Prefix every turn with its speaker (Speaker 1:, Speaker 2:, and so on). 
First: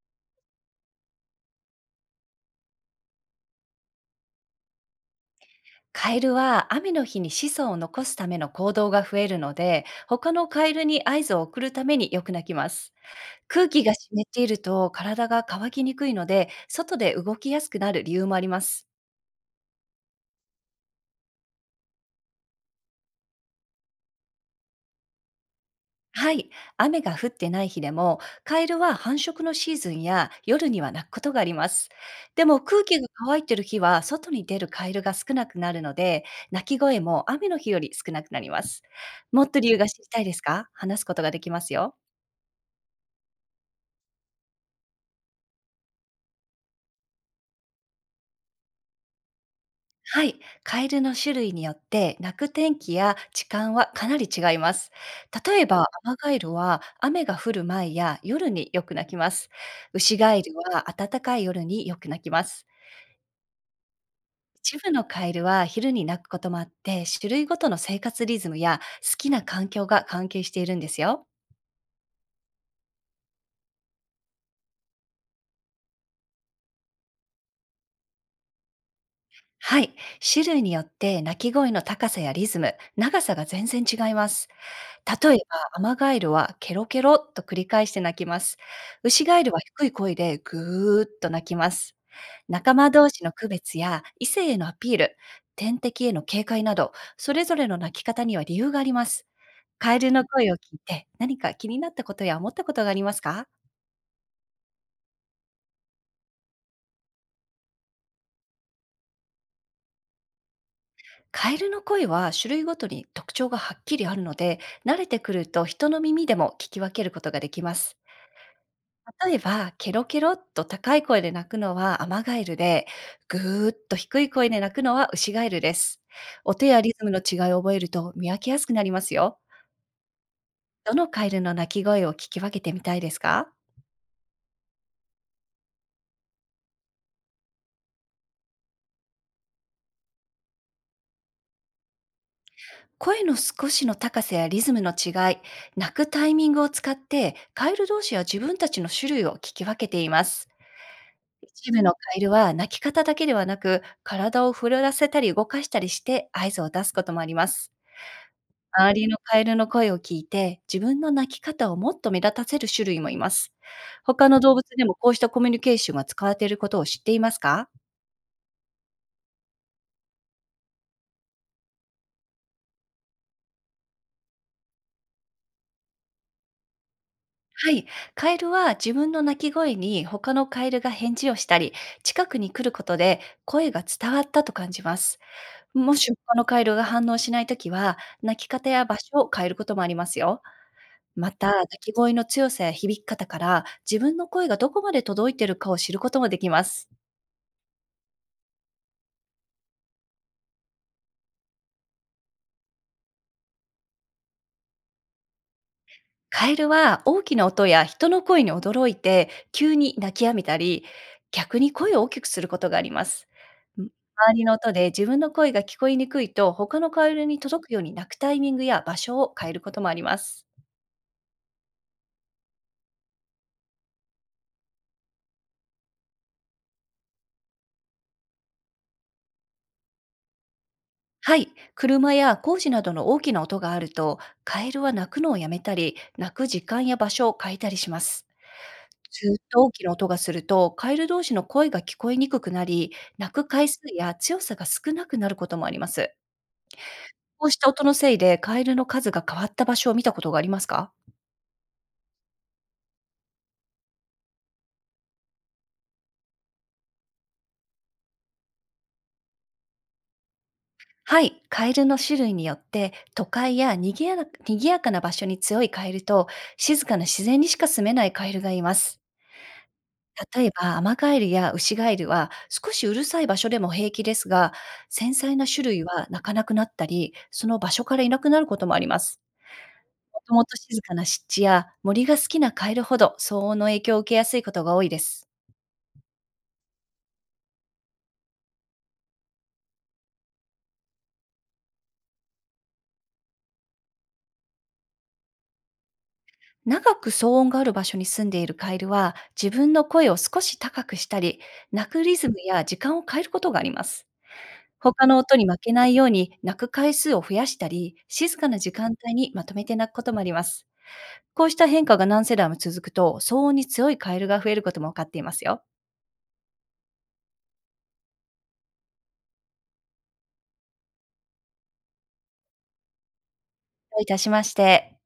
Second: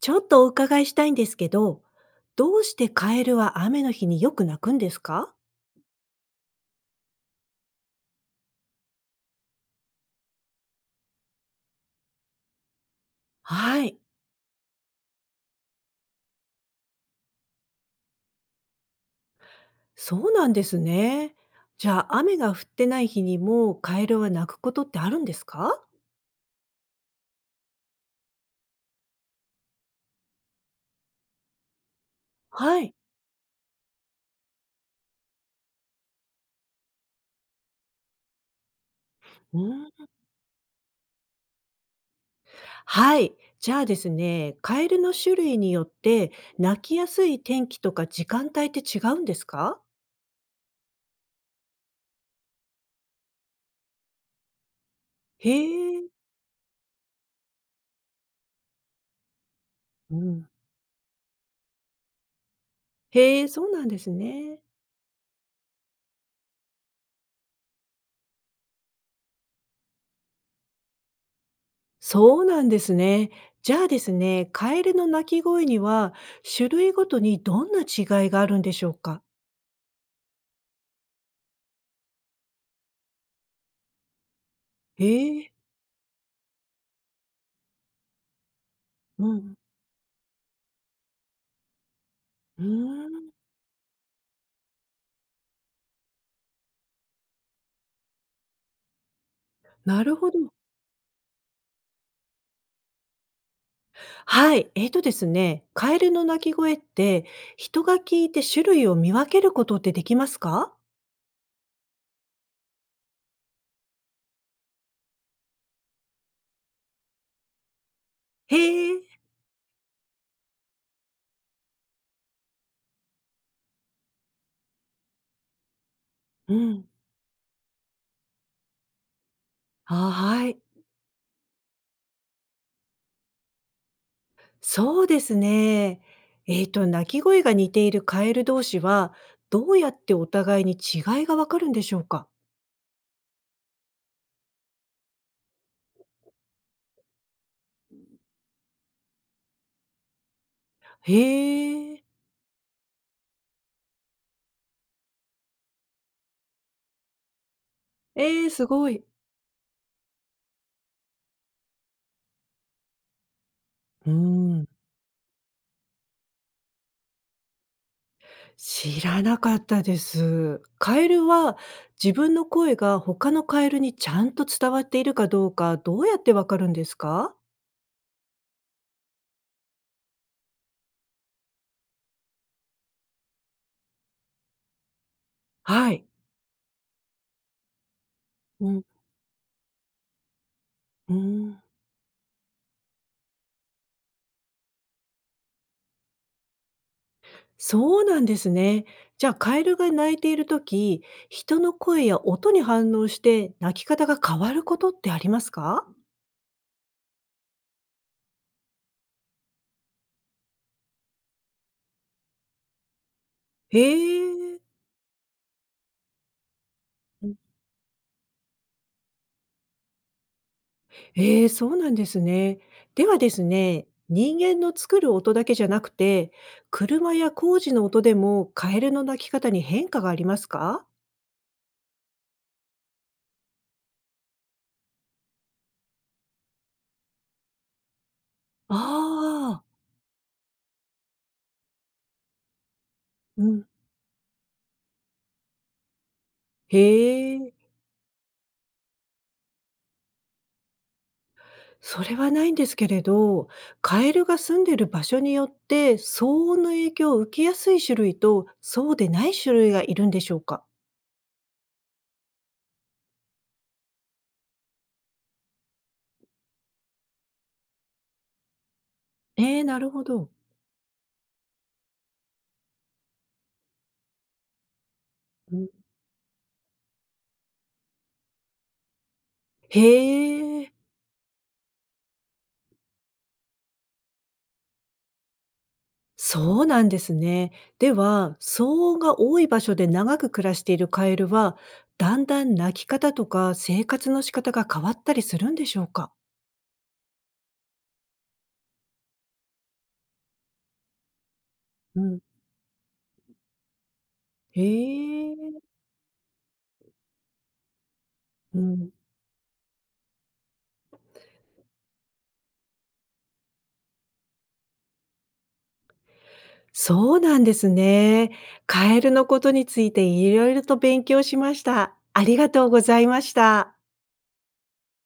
Speaker 1: ちょっとお伺いしたいんですけど、どうしてカエルは雨の日によく鳴くんですか？
Speaker 2: カエルは雨の日に子孫を残すための行動が増えるので、他のカエルに合図を送るためによく鳴きます。空気
Speaker 1: は
Speaker 2: が
Speaker 1: い、
Speaker 2: 湿っていると体が乾きにくいので、外で動きやすくなる理由もあります。
Speaker 1: そうなんですね。じゃあ雨が降ってない日にもカエルは鳴くことってあるんですか？
Speaker 2: はい、雨が降ってない日でも、カエルは繁殖のシーズンや夜には鳴くことがあります。でも
Speaker 1: は
Speaker 2: 空
Speaker 1: い。
Speaker 2: 気が乾いてる日は外に出るカエルが少なくなるので、鳴き声も雨の日より少なくなります。もっ
Speaker 1: う
Speaker 2: と理由が
Speaker 1: ん、
Speaker 2: 知りたいですか？話すことができますよ。
Speaker 1: はい。じゃあですね、カエルの種類によって鳴きやすい天気とか時間帯って違うんですか？
Speaker 2: はい、カエルの種類によって鳴く天気や時間はかなり違います。
Speaker 1: へ
Speaker 2: 例えば、ア
Speaker 1: え、
Speaker 2: マガエルは雨が降る前や夜によく鳴きます。ウ
Speaker 1: う
Speaker 2: シガエ
Speaker 1: ん。
Speaker 2: ルは暖かい夜によく鳴きます。
Speaker 1: へえ、そうなんですね。
Speaker 2: 一部のカエルは昼に鳴くこともあって、種類ごとの生活リズムや好きな環境が関係しているんですよ。
Speaker 1: そうなんですね。じゃあですね、カエルの鳴き声には種類ごとにどんな違いがあるんでしょうか？
Speaker 2: はい、種類によって鳴き声の高さやリズム、長さが全然違います。例え
Speaker 1: え
Speaker 2: ば、
Speaker 1: え、
Speaker 2: アマガエルはケロケロっと繰り返して鳴きます。ウシ
Speaker 1: う
Speaker 2: ガエル
Speaker 1: ん。
Speaker 2: は低い声でぐーっと鳴きます。
Speaker 1: う
Speaker 2: 仲間
Speaker 1: ー
Speaker 2: 同士
Speaker 1: ん、
Speaker 2: の区別や異性へのアピール、天敵への警戒など、それぞれの鳴き方には理由があります。カエ
Speaker 1: な
Speaker 2: ル
Speaker 1: る
Speaker 2: の
Speaker 1: ほど。
Speaker 2: 声を聞いて、何か気になったことや思ったことがありますか？
Speaker 1: はい、えっとですね、カエルの鳴き声って人が聞いて種類を見分けることってできますか？
Speaker 2: カエルの声は種類ごとに特徴がはっきりあるので、慣れてくると人の耳でも聞き分けることができます。
Speaker 1: へえ、
Speaker 2: 例えば、ケロケロっと高い声で鳴くのはアマガエルで、ぐーっと低い声で鳴くのはウシガエルです。
Speaker 1: う
Speaker 2: 音や
Speaker 1: ん。
Speaker 2: リズムの違いを覚えると、見分けやすくなりますよ。
Speaker 1: あ、はい。
Speaker 2: どのカエルの鳴き声を聞き分けてみたいですか？
Speaker 1: そうですね。鳴き声が似ているカエル同士は、どうやってお互いに違いがわかるんでしょうか？
Speaker 2: 声の少しの高さやリズムの違い、鳴くタイミングを使って、カエル同士は自分たちの種類を聞き分けています。
Speaker 1: へ
Speaker 2: 一部のカ
Speaker 1: え。
Speaker 2: エルは鳴き方だけではなく、体を震わせたり動かしたりして合図を出すこともあります。
Speaker 1: ええ、すご
Speaker 2: 周
Speaker 1: い。
Speaker 2: りのカエルの声を聞いて、自分の鳴き方をもっと目立たせる種類もいます。
Speaker 1: うー
Speaker 2: 他の動物
Speaker 1: ん。
Speaker 2: でもこうしたコミュニケーションが使われていることを知っていますか？
Speaker 1: 知らなかったです。カエルは自分の声が他のカエルにちゃんと伝わっているかどうか、どうやってわかるんですか？
Speaker 2: はい。カエルは自分の鳴き声に他のカエルが返事をしたり、近くに来ることで声が伝わったと感じます。
Speaker 1: は
Speaker 2: も
Speaker 1: い。
Speaker 2: し他のカエルが反応しないときは、鳴き方
Speaker 1: うん、
Speaker 2: や場所を変えることもありますよ。
Speaker 1: うー
Speaker 2: また、
Speaker 1: ん。
Speaker 2: 鳴き声の強さや響き方から、自分の声がどこまで届いているかを知ることもできます。
Speaker 1: そうなんですね。じゃあ、カエルが鳴いているとき、人の声や音に反応して、鳴き方が変わることってありますか？
Speaker 2: カエルは大きな音や人の声に驚いて急に泣き止めたり、逆に声を大きくすることがあります。
Speaker 1: へ
Speaker 2: 周りの
Speaker 1: え。
Speaker 2: 音で自分の声が聞こえにくいと、他のカエルに届くように鳴くタイミングや場所を変えることもあります。
Speaker 1: ええ、そうなんですね。ではですね、人間の作る音だけじゃなくて、車や工事の音でもカエルの鳴き方に変化がありますか？
Speaker 2: はい、車や工事などの大きな音があると、カエルは鳴くのをやめたり、鳴く時間や場所を変えたりします。ずっ
Speaker 1: あ
Speaker 2: と大
Speaker 1: あ。
Speaker 2: きな音がすると、カエル同士の声が聞こえにくくなり、鳴
Speaker 1: う
Speaker 2: く
Speaker 1: ん。
Speaker 2: 回数や強さが少なくなることもあります。
Speaker 1: へ
Speaker 2: こう
Speaker 1: え、
Speaker 2: した音のせいで、カエルの数が変わった場所を見たことがありますか？
Speaker 1: それはないんですけれど、カエルが住んでる場所によって騒音の影響を受けやすい種類と、そうでない種類がいるんでしょうか？
Speaker 2: はい、カエルの種類によって、都会やにぎやかな場所に強いカエルと、静かな自然にしか住めないカエルがいます。
Speaker 1: ええ、なるほど。
Speaker 2: 例えば、アマガエルやウシガエルは少しうるさい場所でも平気ですが、繊細な
Speaker 1: う
Speaker 2: 種
Speaker 1: ん。
Speaker 2: 類は鳴かなくなったり、その場所からいなくなることもあります。もともと
Speaker 1: へえ。
Speaker 2: 静かな湿地や森が好きなカエルほど、騒音の影響を受けやすいことが多いです。
Speaker 1: そうなんですね。では、騒音が多い場所で長く暮らしているカエルは、だんだん鳴き方とか生活の仕方が変わったりするんでしょうか？
Speaker 2: 長く騒音がある場所に住んでいるカエルは、自分の声を少し高くしたり、鳴
Speaker 1: う
Speaker 2: くリ
Speaker 1: ん。
Speaker 2: ズムや時間を変えることがあります。
Speaker 1: へ
Speaker 2: 他の
Speaker 1: え。
Speaker 2: 音に負けないように鳴く回数を増やしたり、静かな
Speaker 1: う
Speaker 2: 時
Speaker 1: ん。
Speaker 2: 間帯にまとめて鳴くこともあります。こうした変化が何世代も続くと、騒音に強いカエルが増えることも分かっていますよ。
Speaker 1: そうなんですね。カエルのことについていろいろと勉強しました。ありがとうございました。
Speaker 2: どういたしまして。